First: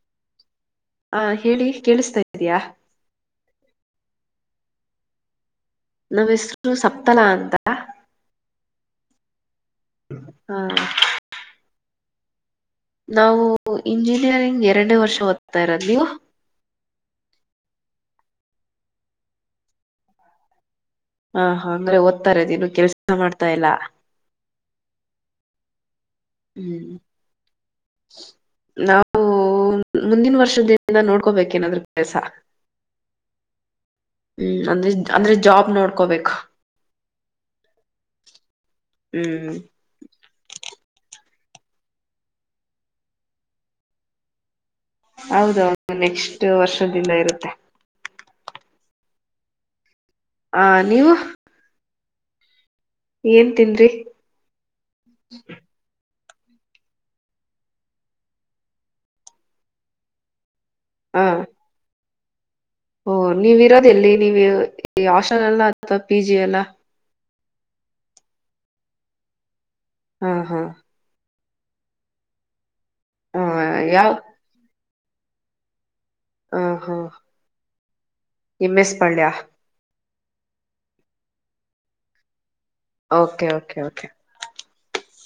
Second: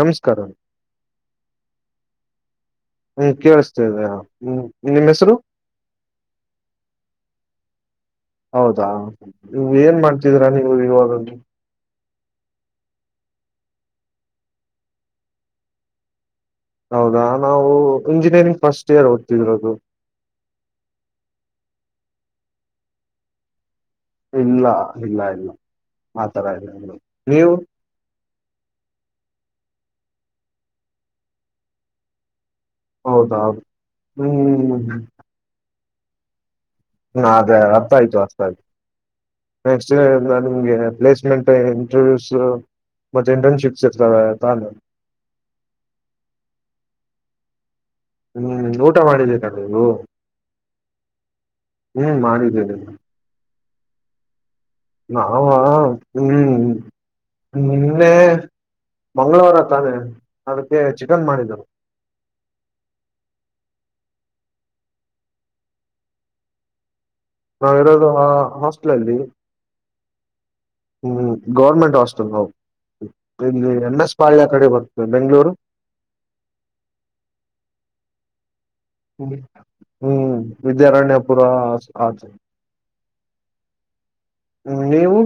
ನಮಸ್ಕಾರ ಆ ಹೇಳಿ ಕೇಳಿಸ್ತಾ ಇದಯಾ ಹ್ಮ ಕೇಳಸ್ತೇದೆ ಹ್ಮ್ ನಿಮ್ಮ್ ಹೆಸರು ನಮ್ಮ ಹೆಸರುರು ಸಪ್ತಲ ಅಂತ ಹೌದಾ ನೀವ ಏನ್ ಮಾಡ್ತಿದೀರಾ ಆ, ನೀವ್ ಇವಾಗು ನಾವು ಇಂಜಿನಿಯರಿಂಗ್ ಎರಡನೇ ವರ್ಷ ಓದ್ತಾ ಇರೋದ ನೀವು ಹೌದಾ ನಾವು ಇಂಜಿನಿಯರಿಂಗ್ ಫಸ್ಟ್ ಇಯರ್ ಓದ್ತಿದರೋದು ಹ ಅಂಗ್ರ ಓದ್ತಾರೆದನು ಕೆಲ್ಸ ಮಾಡ್ತಾ ಇಲ್ಲಾ ಇಲ್ಲ ಇಲ್ಲ ಇಲ್ಲ ಮಾತ ಹ್ಮ್ ನೀವು ನಾವು ಮುಂದಿನ ವರ್ಷದಿಂದ ನೋಡ್ಕೋಬೇಕ ಏನಾದ್ರೂ ಕೆಲಸ ಹೌದಾ ಹ್ಮ್ ಅಂದ್ರೆ ಅಂದ್ರೆ ಜಾಬ್ ನೋಡ ಕೋಬೇಕು ಹ ಅದೇ ಅರ್ಥ ಆಯ್ತು ಅರ್ಥ ಆಯ್ತು ಹ್ಮ್ ನೆಕ್ಸ್ಟ್ ನಿಮ್ಗೆ ಪ್ಲೇಸ್ಮೆಂಟ್ ಇಂಟರ್ವ್ಯೂಸ್ ಮತ್ತೆ ಇಂಟರ್ನ್ಶಿಪ್ಸ್ ಇರ್ತ ತಾನೆ ಹೌದೌದು ನೆಕ್ಸ್ಟ್ ವರ್ಷದಿಂದ ಇರುತ್ತೆ ಹ್ಮ್ ಊಟ ಮಾಡಿದ್ದ ಅ ನೀವು ಹ ನೀವು ಹ್ಮ್ ಮಾಡಿದ್ದೇನೆ ತನ್ರಿ ನ ಹ್ಮ್ ನಿನ್ನೆ ಮಂ್ಗಳವಾರ ತಾನೆ ಅದಕ್ಕೆ ಹಾ ಚಿಕನ್ ಮಾಡಿದರು ಓ ನೀವಿ ಇರೋದ ಎಲ್ಲಿ ನೀವು ಹಾಸ್ಟೆಲ್ ಎಲ್ಲ ಅಥವಾ ಪಿ ಜಿ ಎಲ್ಲ ನಾವಿರೋದು ಹಾಸ್ಟೆಲ್ ಅಲ್ಲಿ ಹ್ಮ ಹಾ್ ಹ್ಮ್ ಗೌರ್ಮೆಂಟ್ ಹಾಸ್ಪಿಟಲ್ ಹಾ ಇಲ್ಲಿ ಎನ್ ಯಾವ ಎಸ್ ಪಾಳ್ಯ ಕಡೆ ಬರ್ ಬೆಂಗಳೂರು ಹಾ ಹಾ ಎಂ ಎಸ್ ಪಳ ಹ್ಮ್ ವಿದ್ಯಾರಣ್ಯಪುರ ಆತ ಕೆ ಓಕೆ ಕೆ ನೀವು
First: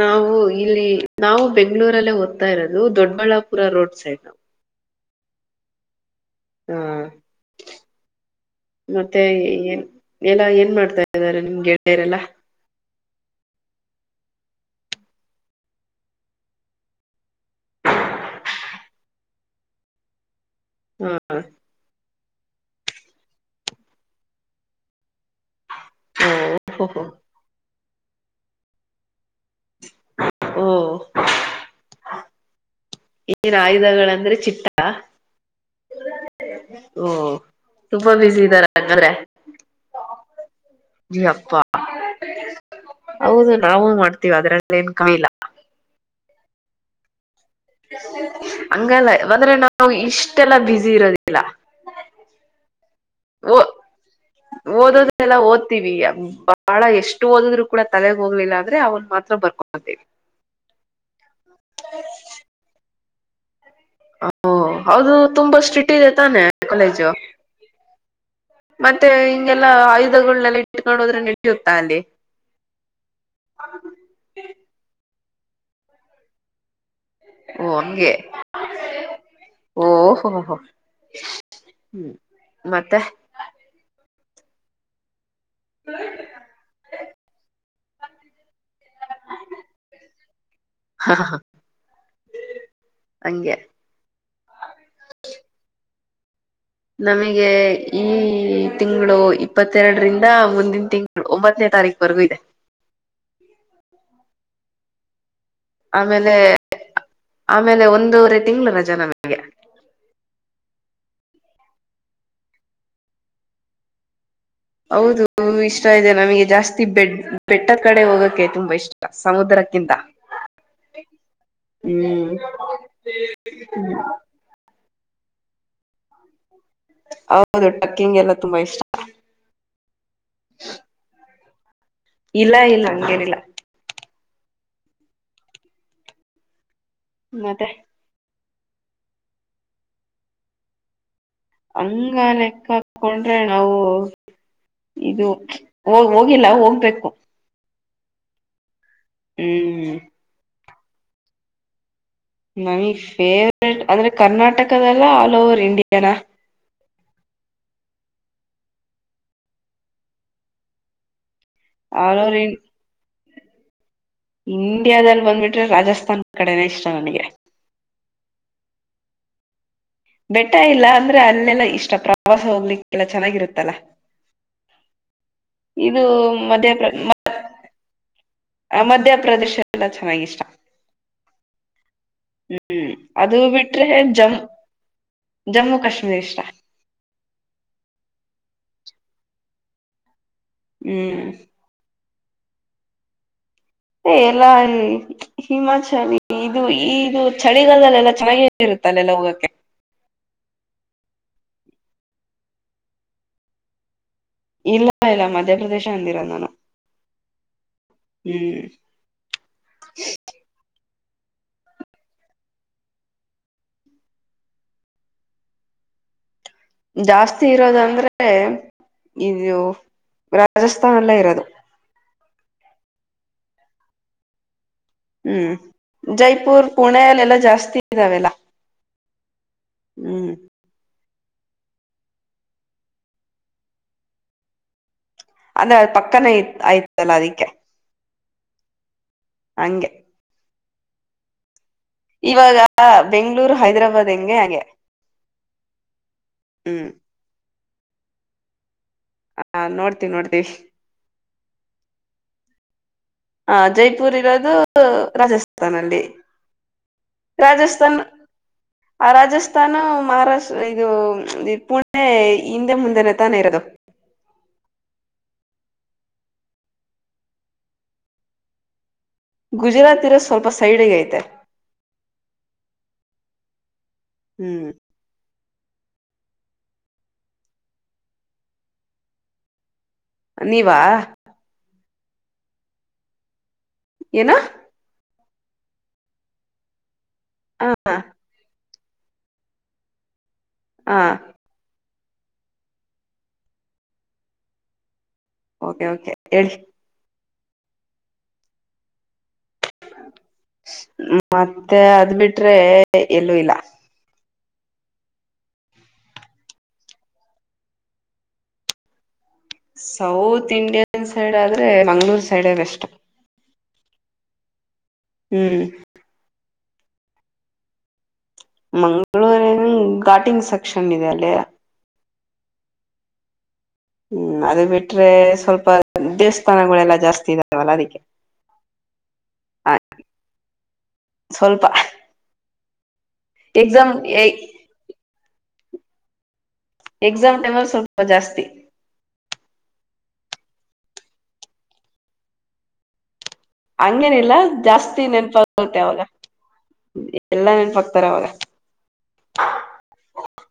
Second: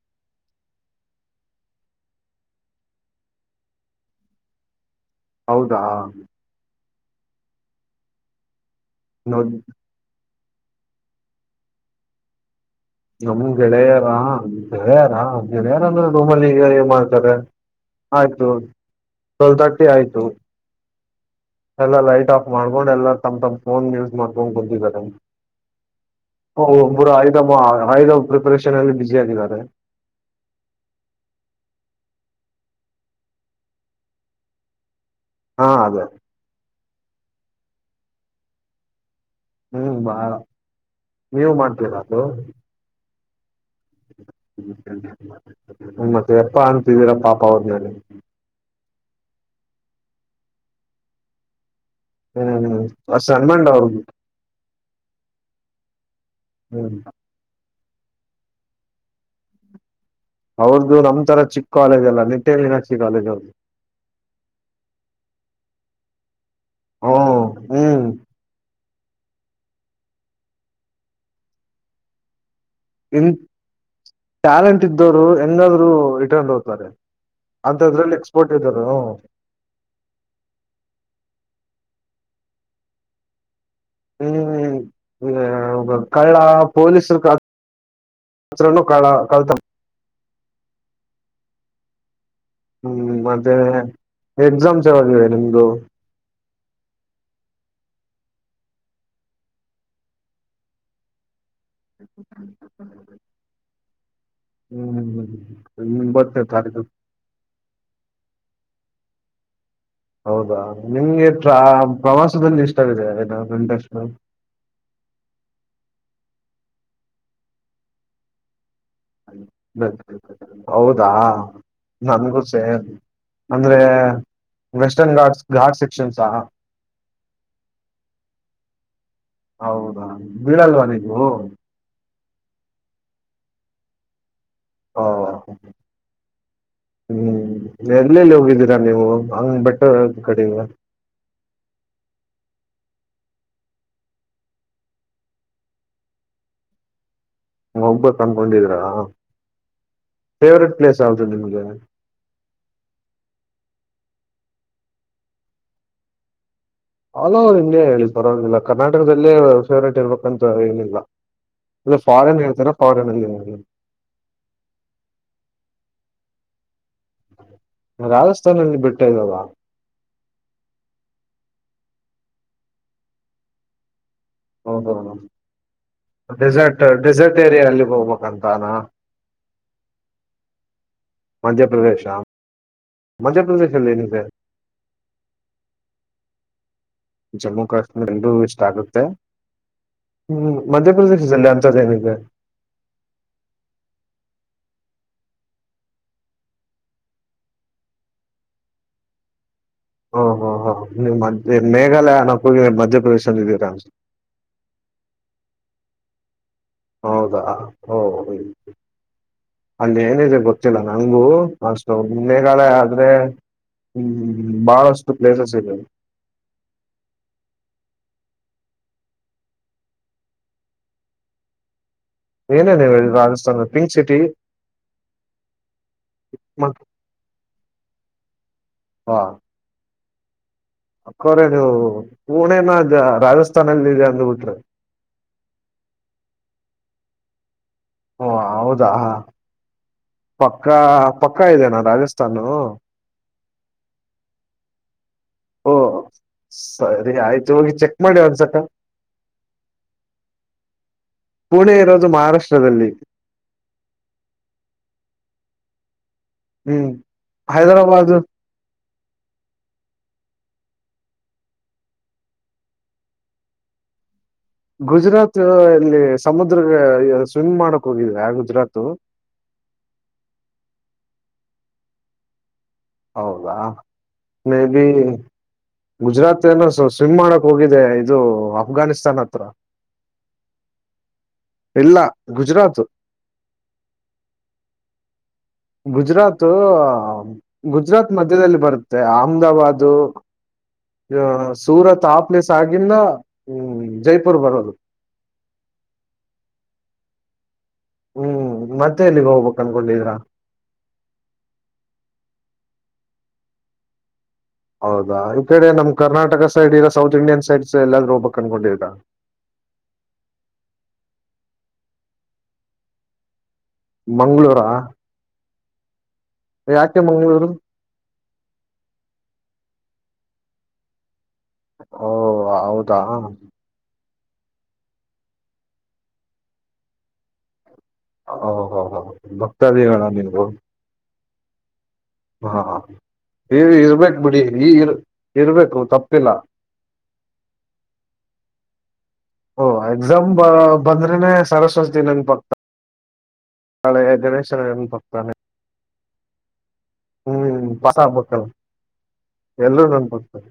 ನಾವು ಇಲ್ಲಿ ನಾವು ಬೆಂಗ್ಗಳೂರಲ್ಲೇ ಓದ್ತಾ ಇರೋದು ದೊಡ್ಬಳ್ಳಾಪುರ ರೋಡ್ ಸೈಡ್ ನವು ಹೌದಾ ಹಾ ಮತ್ತೆ ನಮ್ ಏನ್ ಎಲ್ಲ ಏನ್ ಮಾಡ್ತಾ ಇದಾರೆ ನಿಮ್ ಗೆಳೆಯರೆಲ್ಲ ನಮ್ ಗೆಳೆಯರ ಗೆಳೆಯರ ಗೆಳೆಯರ ಅಂದ್ರೆ ರೂಮಲ್ಲಿ ಈಗ ಏನ್ ಮಾಡ್ತಾರೆ ಆಯ್ತು ಟ್ವೆಲ್ವ ತರ್ಟಿ ಆಯ್ತು ಹಾ ಎಲ್ಲ ಲೈಟ್ ಆಫ್ ಮಾಡ ನೋ ಎಲ್ಲ ತಮ್ಮ ತ್ ಫೋನ್ ಯೂಸ್ ಮಾಡ್ಕೊಂಡ್ ಬಂದಿದ್ದಾರೆ ಹ ಓ ಬುರಾಯದ ಮಹಲ್ ಪ್ರಿಪರೇಷನ್ ಅಲ್ಲಿ ಬಿಸಿ ಆಗಿದ್ದಾರೆ ಓ ಏನ್ ಆಯುಧಗಳಂದ್ರೆ ಚಿಟ್ಟ ಹಾ ಅದೇ ಓ ತುಂಬಾ ಬಿಸಿ ಇದಾರ ಹಾಗಾದ್ರೆ ಹ್ಮ್ ಬಾ ನೀವು ಮಾಡ್ತೀರಾ ಅದು ಹೌದ ನಾವು ಮಾಡ್ತೀವಿ ಅದ್ರಲ್ಲ ಏನ್ ಕಮಿಲ್ಲ ಪ್ಪ ಅಂತಿದೀರಾ ಪಾ ಅಂಗಲ್ಲ ಅಂದ್ರೆ ನಾ ನಾ ಇಷ್ಟೆಲ್ಲ ಬ್ಯಝಿ ಇರೋದಿಲ್ಲ ಹ್ಮ್ ಅಷ್ಟ್ ಓ ಸನ್ಮಂಡ್ ಅವ್ರದು ಓದೋದೆಲ್ಲ ಓದ್ತೀವಿ ಬಾಳ ಹ್ಮ್ ಎಷ್ಟು ಓದದ್ರು ಕೂಡ ತಲೆಗ ಹೋಗಲಿಲ್ಲ ಆದ್ರೆ ಅವ್ನ್ ಮಾತ್ರ ಬರ್ಕೊಂಡಂತೇವಿ [unintelligible] ಕಾಲೇಜದು ಅದು ತುಂಬಾ ಸ್ಟ್ರಿಟ್ ಇದೆ ತಾನೆ ಕಾಲೇಜು ಹ್ಮ್ ಹ್ಮ್ ಮತ್ತೆ ಹಿಂಗೆಲ್ಲಾ ಆಯುಧಗಳನೆೆಲ್ಲ ಇಟ್ಕೊಂಡೋದ್ರೆ ನಡಿಯುತ್ತಾ ಅಲ್ಲಿ ಎ ಚಟ್ಯಾಲೆಂಟ್ ಇದ್ದೋರು ಹೆಂಗಾದ್ರು ಇಟರ್ನ್ ಹೋಗ್ತಾರೆ ಓ ಹಂಗೆ ಅಂತದ್ರಲ್ಲಿ ಎಕ್ಸ್ಪೋರ್ಟ್ ಇದ್ದಾರ ಓಹೋ ಹೋ ಹ್ಮ್ ಮತ್ತೆ ಹ್ಮ್ ಹ್ಮ್ ಕಳ್ಳಾ ಪಲೀಸ್ರು ಅಂದ್ರುನು ಕಳ್ಳ ಕಳ್ಳನ ಹ್ಮ್ ಮತ್ತೆ ಹಂಗೆ ಎಕ್ಸಾಮ್ಸ್ ಯಾವಾಗವೆ ನಿಮ್ದು ನಮಗೆ ಈ ತಿಂಗಳು ಇಪ್ಪತ್ತೆರಡರಿಂದ ಮುಂದಿನ ತಿಂಗಳು ಒಂಬತ್ತನೇ ತಾರಖ ಬಗಿದೆ ಹ್ಮ್ ಹ್ಮ್ ಹ್ಮ್ ಆಮೇಲೆ ಆಮೇಲೆ ಒಂದು ರೀತಿ ತಿಂಗಳ ರಜೆ ನಮಗೆ ಹೌದಾ ನಿಮ್ಗೆ ಪ್ರ ಪ್ರವಾಸದಲ್ಲಿ ಇಷ್ಟ ಇದೆ ಟ ಹೌದು ಇಷ್ಟ ಇದೆ ನಮಗೆ ಜಾಸ್ತಿ ಬೆ ಬೆಟ್ಟದ ಕಡೆ ಹೋಗಕ್ಕೆೆ ತುಂಬಾ ಇಷ್ಟ ಸಮುದ್ರಕ್ಕಿಂತ ಹೌದಾ ಹ್ಮ್ ನನ್ಗೂ ಸೇ ಅಂದ್ರೆ ವೆಸ್ಟರ್ನ್ ಗಘಾಟ್ಸ್ ಗಾರ್ಟ್ಸ್ ಸೆಕ್ಷನ್ಸ್ಹಾ ಹೌದು ಟ್ರಕ್ಕಿಂಗ್ ಎಲ್ಲ ತುಂಬಾ ಇಷ್ಟ ಹೌದಾ ಬೀಳಲ್ವ ನೀವು ಇಲ್ಲ ಇಲ್ಲ ಹಂಗೇನಿಲ್ಲ ಹಾ ಮತ್ತೆ ಹ್ಮ್ ಎಲ್ ಎಲ್ ಹೋಗಿದಿರಿ ಇಲ್ಲ ನೀವು ಹಂಗ್ ಬೆಟ್ಟ ಕಡಿ ಹಂಗ ಲೆಕ್ಕ ಹಾಕೊಂಡ್ರೆ ನಾವು ಇದು ಹ ಹೋಗಿಲ್ಲ ಹೋಗ್ಬೇಕು ಹೋಗ್ಬೇಕ್ ಅನ್ಕೊಂಡಿದೀರಾ ಹ್ಮ್ ಫೇವರಟ್ ಪ್ಲಸ್ ಆ ನಿನ್ಗೆ ನಮಗ್ ಫೇವ್ರೇಟ್ ಅಂದ್ರೆ ಕರ್ನಾಟಕದಲ್ಲ ಆಲ್ ಓವರ್ ಇಂಡಿಯಾನ ಆಲ್ ಓವರ್ ಇಂಡಿಯಾ ಹೇಳಿ ಪರವಾಗಿಲ್ಲ ಕರ್ನಾಟಕದಲ್ಲೇ ಫೇವ್ರೇಟ್ ಇರ್ಬೇಕಂತ ಏನಿಲ್ಲ ಅಂದ ಆಲ್ ಓವರ್ ಫಾರಿನ್ ಇ ಹೇತಾರ ಫಾರಿನ್ ಅಲ್ಲಿ ಹ್ಮ ಇಂಡಿಯಾದಲ್ಲಿ ಬಂದ್ಬಿಟ್ರೆ ರಾಜಸ್ಥಾನ್ ಕಡೆನ ಇಷ್ಟ ನನಗೆ ರಾಜಸ್ಥಾನಲ್ಲಿ ಬೆಟ್ಟ ಟ್ಟ ಇಲ್ವಲ್ಲ ಬೆಟ್ಟ ಇಲ್ಲ ಅಂದ್ರೆ ಅಲ್ಲೆಲ್ಲಾ ಇಷ್ಟ ಪ್ರವಾಸ ಹೋಗ್ಲಿಕ್ಕೆಲ್ಲ ಚೆನ್ನಾಗಿರುತ್ತಲ್ಲ ಹ ಹೌ ಇದು ಡೆಸರ್ಟ್ ಮಧ್ಯ ಡೆಸರ್ಟ್ ಏರಿಯಾ ಅಲ್ಲಿ [unintelligible] ಹೌ ಮಧ್ಯಪ್ರದೇಶ ಎಲ್ಲ ಚೆನ್ನಾಗಿ ಇಷ್ಟ ಮಧ್ಯಪ್ರದೇಶ ಹ್ಮ್ ಅದು ಬಿಟ್ರೆ ಮಧ್ಯಪ್ರದೇಶಲ್ಲಿ ಏನಿದೆ ಜಮ್ಮ ಜಮ್ಮು ಕಾಶ್ಮೀರ್ ಇಷ್ಟ ಜಮ್ಮು ಕಾಶ್ಮೀರ್ ಎಲರಿಗೂ ಇಷ್ಟ ಆಗುತ್ತೆ ಹ್ಮ್ ಹ್ಮ್ ಮಧ್ಯಪ್ರದೇಶದಲ್ಲಿ ಅಂತದ್ದ ಏನಿದೆ ಎಲ್ಲಾ ಈ ಹಿಮಾಚಲಿ ಇದು ಇದು ಚಳಿಗಾಲದದಲ್ಲಿೆಲ್ಲಾ ಚೆನ್ನಾಗ ಇರುತ್ತಲ್ಲ ಎಲ್ಲ ಹೋಗಕ್ಕೆ ಹಓ ಹ್ ಹ್ ನೀ್ ಮ ಮೇಘಾಲಯ ನೋಗಿ ಮಧ್ಯಪ್ರದೇಶ ಅಂದ ಇದೀರಾ ಅ ಇಲ್ಲ ಇಲ್ಲ ಮಧ್ಯಪ್ರದೇಶ ಅಂದಿರದು ನಾನು ಹೌದಾ ಓ ಹ್ಮ್ ಅಲ್ಲಿ ಏನಿದೆ ಗೊತ್ತಿಲ್ಲ ನಂಗು ಅಷ್ಟು ಮನ್ನೆಗಾಲ ಆದ್ರೆ ಹ್ಮ ಬಹಳಷ್ಟು ಪ್ಲೇಸಸ್ ಇದೆ ಜಾಸ್ತಿ ಇರೋದಂದ್ರೆ ಇದು ರಾಜಸ್ಥಾನಲ್ಲೇ ಇರೋದು ಏನೇ ನೀವು ಹೇಳ ರಾಜಸ್ಥಾಾನ ಪಿಂಕ್ ಸಿಟಿ ಹ್ಮ್ ಜೈಪುರ್ ಮತ್ ಪುಣ್ಣೆ ಅಲ್ಲ ಎಲ್ಲಾ ಜಾಸ್ತಿ ಇದ್ದಾವೆಲ್ಲ ಹ ಹ್ಮ್ ಅಕ್ಕೋರೆ ನೀವು ಪುಣೆನ ರಾಜಸ್ಥಾನಲ್ಲ ಇದೆ ಅಂದ ಬಿಟ್ರೆ ಅಂದ್ರ ಅದ ಪಕ್ಕನ ಇ ಆಯ್ತಲ್ಲ ಅದಿಕ್ಕೆ ಓ ಹೌದಾ ಹ ಹಂಗೆ ಪಕ್ಕಾ ಪಕ್ಕ ಇದೆನ ಇವಾಗ ಬೆಂಗಳೂರು ಹೈದ್ರಾಬಾದ್ ಹೆಂಗೆ ಹಂಗೆ ಓ ಹ್ಮ್ ಸರಿ ಆಯ್ತು ಹೋಗಿ ಚೆಕ್ ಮಾಡಿ ಒಂದಸಕ ಹಾ ನೋಡ್ತಿ ನೋಡ್ತಿ ಪುಣೆ ಇರೋದು ಮಹಾರಾಷ್ಟ್ರದಲ್ಲಿ ಹ ಜೈಪುರ್ ಇರೋದು ರಾಜಸ್ಥಾನಲ್ಲಿ ಹ್ಮ್ ಹೈದ್ರಾಬಾಾದ ಆ ರಾಜಸ್ಥಾನ ಮಹಾರಾಷ್ಟ್ರ ಇದು ಪುಣೆ ಹಿಂದೆ ಮುಂದನೆೇ ತಾನೆ ಇರೋದು ಗುಜರಾತ್ ಇಲ್ಲಿ ಸಮುದ್ರ ಸ್ವಿಮಿಂಗ್ ಮಾಡಕ್ ಹೋಗಿದ್ರ ಗುಜರಾತ್ ಗುಜರಾತ್ ಇರೋ ಸ್ವಲ್ಪ ಸೈಡ್ಗೈತೆ ಹೌದಾ ಮೇ ಬಿ ಗುಜರಾತ್ ಏನ ಸ್ವಿಮ್ ಮಾಡಕ್ ಹೋಗಿದೆ ಇದು ಅಫ್ಘಾನಿಸ್ತಾನ್ ಹತ್ರ ನೀವಾ ಎಲ್ಲಾ ಗುಜರಾತ್ ಏನ ಗುಜರಾತ್ ಹ ಗುಜರಾತ್ ಮಧ್ಯದಲ್ಲಿ ಬರುತ್ತೆ ಮತ್ತ ಅಹಮದಾಬಾದ ಹ ಅ ಸೂರತ್ ಆ ಪ್ಲೇಸ್ ಆಗಿಂದ ಹ್ಮ್ ಜೈಪುರ್ ಬರೋದು ಓಕೆ ಓಕೆ ಹೇಳಿ ಹ್ಮ್ ಮತ್ತೆ ಎಲ್ಲಿಗೆ ಹೋಗ್ಬು ಮತ್ತೆ ಅದ್ ಬಿಟ್ರೆ ಎಲ್ಲೂ ಇಲ್ಲ ಹೌದಾ ಈ್ ಕಡೆ ನಮ್ ಕರ್ನಾಟಕ ಸೈಡ್ ಇರ ಸೌತ್ ಇಂಡಿಯನ್ ಸೈಡ್ ಎಲ್ಲಾದೂ ಹೋಗ್ಬೇಕಕ್ ಅನ್ಕೊಂಡಿರಾ ಸೌತ್ ಇಂಡಿಯನ್ ಸೈಡ್ ಆದ್ರೆ ಮಂಗ್ಗಳೂರ್ ಸೈಡ್ ಬೆಸ್ಟ್ ಮಂ್ಗಳೂರಾ ಹ್ಮ್ ಯಾಕೆ ಮಂಗ್ಗಳೂರು ಮಂ್ಗಳೂರಿ ಘಾಟಿಂಗ್ ಸೆಕ್ಷನ್ ಇದೆ ಅಲ್ಲಿ ಓ ಹೌದಾ ಹ್ಮ್ ಅದು ಬಿಟ್ರೆ ಸ್ವಲ್ಪ ದೇವಸ್ಥಾನಗಳೆಲ್ಲಾ ಜಾಸ್ತಿ ಇದಾವಲ್ಲ ಅದಕ್ಕೆ ಓ ಹ ಹ ಆ ಬಕ್ತದ ಗಣ ನೀಬ ಸ್ವಲ್ಪ ಹಾ ಎಕ್ಸಾಮ್ ಇರ್ಬೇಕಕ್ ಬಿಡಿ ನೀಗ ಇರ್ಬೇಕು ತಪ್ಪಿಲ್ಲ ಎಕ್ಸಾಮ್ ಟೇಬಲ್ ಸ್ವಲ್ಪ ಜಾಸ್ತಿ ಓ ಎಕ್ಸಾಮ್ ಬ ಬಂದ್ರೆನೆ ಸರಸ್ವಸ್ತ ನಂಗ ಪಕ್ತ ಹಂಗೇನಿಲ್ಲ ಜಾಸ್ತಿ ನೆನಪಾಗುತ್ತೆ ಅವಾಗ ಎಲ್ಲಾ ಹ್ಮ್ ಬ ನೆನಪಾಗ್ತಾರ ಅವಾಗ ಬಲ್ಲ ಎಲ್ಲೂ ನನ್ ಬಕ್ತದೆ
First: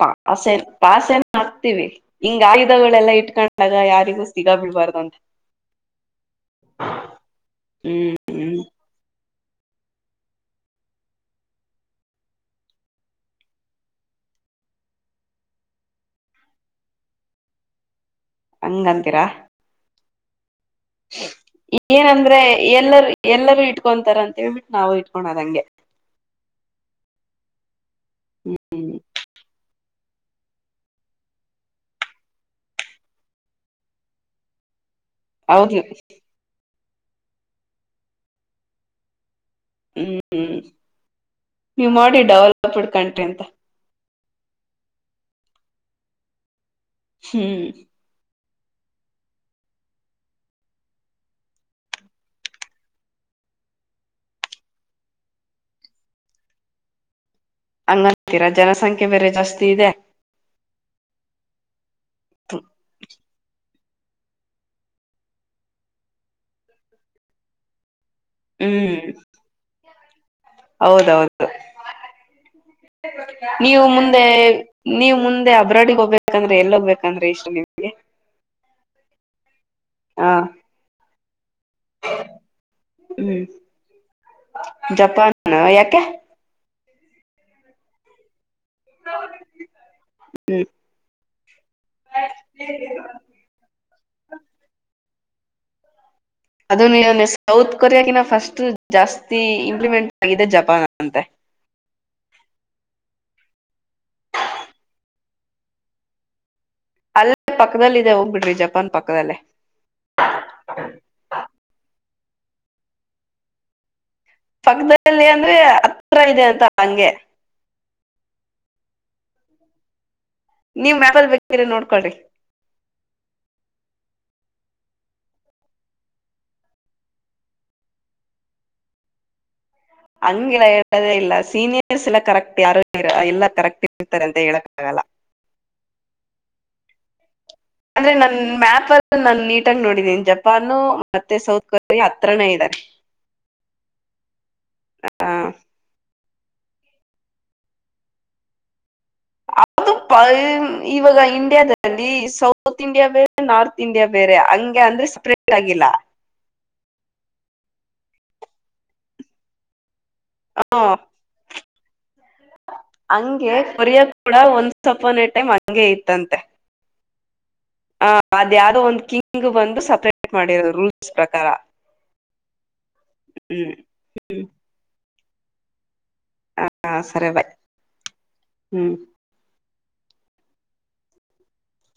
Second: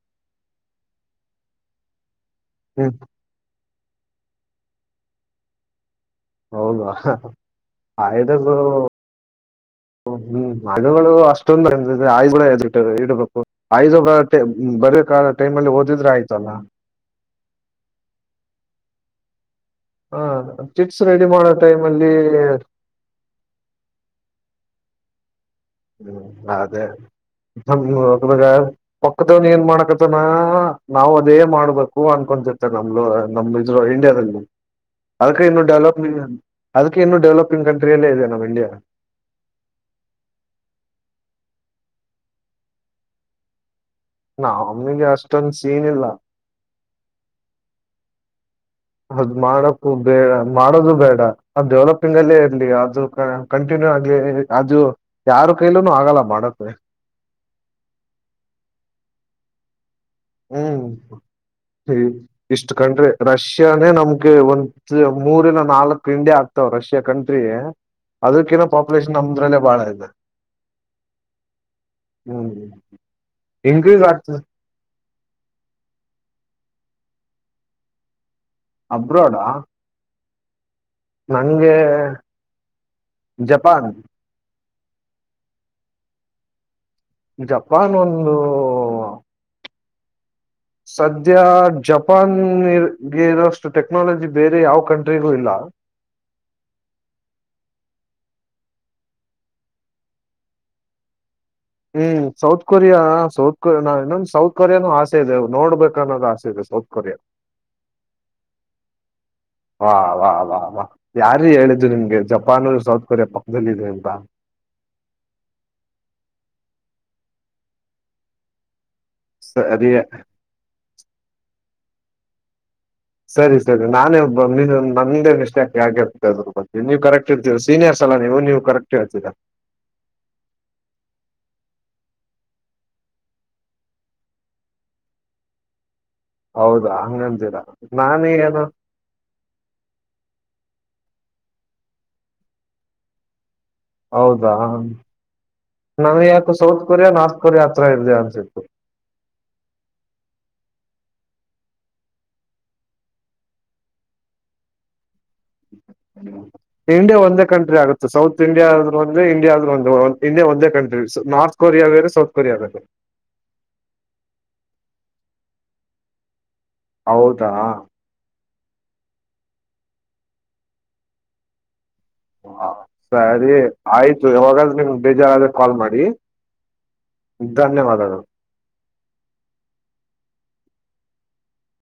ಪಾಸ ಪಾಸ ನ ಹಾಕ್ತಿೀವಿ ಹಿಂಗ ಹ್ಮ್ ಆಯುಧಗಳೆಲ್ಲ ಇಟ್ಕೊಂಡ ಇಗ ಯಾರಿಗೂ ಸಿಗಾ ಬಿಳ್ಬಾರ್ದಂತೆ ಹೌದುವ ಆಯ್ದಾಗ ಹ್ಮ್ ಹ ಹ್ಮ್ [unintelligible] ಹಣಗಳು ಅಷ್ಟೊಂದ ಆಯ್ದ ಇಡ್ಬೇಕು ಆಯ [unintelligible] ಬರ ಕಾಲ ಟೈಮ್ ಅಲ್ಲಿ ಓದಿದ್ರೆ ಆಯ್ತಲ್ಲ ಹಂಗಂತೀರಾ ಹಾ ಏನಂದ್ರೆ ಎಲ್ಲರ ಎಲ್ಲರೂ ಇಟ್ಕೊಂತಾರಂತೆ ಹಳ್ಬಿಟ್ಟು ನಾವು ಇಟ್ಕೋದಂಗೆ ನಮಾಗ ಹ್ಮ್ ಪಕ್ಕದವನ್ ಏನ್ ಮಾಡಕತನ ನಾವ್ ಅದೇ ಮಾಡ್ಬೇಕು ಅನ್ಕೊಂತತ್ತ ನಮ್ ನಮ್ ಇದ್ರ ಇಂಡಿಯಾದಲ್ಲಿ ಅದಕ್ಕೆ ಇನ್ನೂ ಹೌದು ಡೆವಲಪ್ ಅದಕ್ಕೆ ಇನ್ನುೂ ಡೆವಲಪಿಂಗ್ ಕಂಟ್ರಿಯಲ್ಲೇ ಇದೆ ನಮ್ಮ್ ಇಂಡಿಯಾ ಹ್ಮ್ ಹ್ಮ್ ನೀವ್ ಮಾಡಿ ಡೆವಲಪ್ಡ್ ಕಂಟ್ರಿ ಅಂತ ನ ಅವಮನಿಗೆ ಅಷ್ಟೊಂದ ಸೀನ್ ಇಲ್ಲ ಹ್ಮ್ ಅದ್ ಮಾಡಕು ಬೇಡ ಮಾಡೋದು ಬೇಡ ಅದು ಡೆವಲಪಿಂಗ್ ಅಲ್ಲೇ ಇರ್ಲಿ ಅದು ಕಂಟಿನ್ಯೂ ಆಗ್ಲಿ ಅದು ಯಾರ ಕೈಲೂನು ಆಗಲ್ಲ ಮಾಡಕ್ ಹಂಗತೀರಾ ಜನಸಂಖ್ಯೆ ಬೇರೆ ಜಾಸ್ತಿ ಇದೆ ಹ್ಮ್ ಹ ಇಷ್ಟು ಕಂಡ್ರೆ ರಶ ರಷ್ಯಾನೇ ನಮ್ಗೆ ಒ ಮೂರಿನ ನಾಲ್ಕ್ ಇಂಡಿಯ ಆಗ್ತಾವ ರಷ್ಯಾ ಕಂಟ್ರಿ ಅದಕ್ಕೇಏ ಹ್ಮ್ ಪಾಪುಲೇಷನ್ ನಮದ್ರಲ್ಲೇ ಬಾಳ ಇದೆ ಹೌದೌದು ಹ್ಮ್ ನೀವು ಇಂಕ್ರೀಸ್ ಮುಂದೆ ಆಗ್ತದೆ ನೀವ್ ಮುಂದೆ ಅಬ್ರಾಡಿಗೆ ಹೋಗ್ಬೇಕಂದ್ರೆ ಎಲ್ಲಿ ಹೋಗ್ಬೇಕಂದ್ರೆ ಇಷ್ಟ ನಿಮ್ಗೆ ಅಬ್ರೋಡಾ ಹಾ ನಂಗೆ ಜಪಾನ್ ಜಪನ್ ಯಾಕ ಜಪಾನ್ ಒಂದು ಹ [inaudible] ಸದ್ಯ ಜಪಾನ್ಗೆರಷ್ಟು ಟೆಕ್ನಾಲಜಿ ಬೇರೆ ಯಾವ್ ಕಂಟ್ ಗೂ ಇಲ್ಲ ಅದನ್ನು ಸೌತ್ ಕೊರಿಯಾಕಿನ ಫಸ್ಟ್ ಜಾಸ್ತಿ ಇಂಪ್ಲಿಮೆಂಟ್ ಆಗಿದೆ ಜಪಾನ್ ಅಂತೆ ಹ್ಮ್ ಸೌತ್ ಕೊರಿಯಾ ಸೌತ್ ಕೊರಿಯಾ ನಾ ಇನ್ನೊಂದು್ ಸೌತ್ ಕೊರಿಯಾನು ಆಸೆ ಇದೆ ನೋಡ್ಬೇಕು ಅನ್ನೋದು ಆಸೆ ಇದೆ ಸೌತ್ ಕೊರಿಯಾ ಅಲ್ಲೇ ಪಕ್ಕದಲ್ಲಿ ಇದೆ ಹೋಗ್ಬಿಡ್ರಿ ಜಪಾನ್ ಪಕ್ಕದಲ್ಲೇ ವಾ ವಾಹ್ ವಾಹ್ ವಾಹ್ ಯಾರು ಹೇಳಿದ್ದ್ ನಿಮ್ಗೆ ಜಪಾನ್ ಸೌತ್ ಕೊರಿಯಾ ಪಕ್ಕದದಲ್ಲಿ ಇದೆ ಅಂತ ಪಕ್ಕದಲ್ಲಿ ಅಂದ್ರೆ ಹತ್ರ ಇದೆ ಅಂತ ಹಂಗೆ ಸ ಅದ ನೀವ್ ಮ್ಯಾಪಲ್ ಬೇಕಿರ ನೋಡ್ಕೊಳ್ರಿ ಸರಿ ಸರಿ ನಾನೇ ನಮ್ದೇ ಮಿಸ್ಟಾಕ್ ಯಾಕೆ ಇರ್ತದ್ರ ಬಿ ನೀವು ಕರೆಕ್ಟ್ ಇರ್ತೀರ ಸೀನಿಯರ್ಸ್ ಎಲ್ಲ ನೀವು ನೀವು ಕರೆಕ್ಟ್ ಇರ್ತೀರಾ ಹಂಗಿಲ್ಲಾ ಹೇಳದೇ ಇಲ್ಲ ಸೀನಿಯರ್ಸ್ ಎಲ್ಲ ಕರೆಕ್ಟ್ ಯಾರು ಎಲ್ಲ ಕರೆಕ್ಟ್ ಇರ್ತಾರೆ ಅಂತ ಹೇಳಕ್ಕ ಆಗಲ್ಲ ಹೌದಾ ಹಂಗ್ ನ್ದೀರಾ ಅಂದ್ರೆ ನನ್ ಮ್ಯಾಪ್ ನಾನು ನೀಟಾಗಿ ನೋಡಿದ್ದೀನಿನ್ ಜಪ್ಪ. ಮತ್ತೆ ಸೌತ್ ಕೊರಿಯಾ ಹತ್ರನೇ ಇದ್ದಾರೆ. ಹೌದಾ ನಾವ ಯ. ಸೌತ್ ಕೊರಿಯಾ ನಾರ್ತ್ ಕೊರಿಯಾ ಹತ್ರ ಇದೆ ಅನ್ಸಿತ್ತು. ಅ ಇವಾಗ ಇಂಡಿಯಾದಲ್ಲಿ ಸೌತ್ ಇಂಡಿಯಾ ಬೇರೆ ನಾರ್ತ್ ಇಂಡಿಯಾ ಬೇರೆ ಹಂಗೆ ಅಂದ್ರೆ ಸ್. ಇಂಡಿಯಾ ಒಂದೇ ಕಂಟ್ರಿ ಆಗುತ್ತೆ. ಸೌತ್ ಇಂಡಿಯಾಾದ ಆದ್ರು ಒಂದೆ ಇಂಡಿಯಾದ್ರರು ಒಂದು. ಇಂಡಿಯಾ ಒಂದೇ ಹ ಕಂಟ್ರಿ ಸ ನಾರ್ತ್. ಕೊರಿಯಾಗರೆ ಸ. ಹಂಗೆ ಕೊರಿಯ ಕೂಡ ಒಂದ ಸ್ವಪನನೆ ಟೈಮ್ ಹಂಗಗೆ ಇತ್ತಂತೆ ಹೌದಾ ಹ ಅದ ಯ್ದೋ ಒಂದ್ ಕಿಂಗ್ ಬಂದು ಸ ಮಾಡಿರೋದು ರೂಲ್ಸ್ ಪ್ರಕಾರ ಹಾ ಸರಿ ಹ್ಮ್ ಆಯ್ತು ಯಾವಾಗಾದ ನಿಮ್. ಬೇಜಾರ ಆದ್ರೆ ಕಾಲ್ ಮಾಡಿ. ಹ ಸರಿ ಬ ಧನ್ಯವಾದಗಳು. ಹ್ಮ್.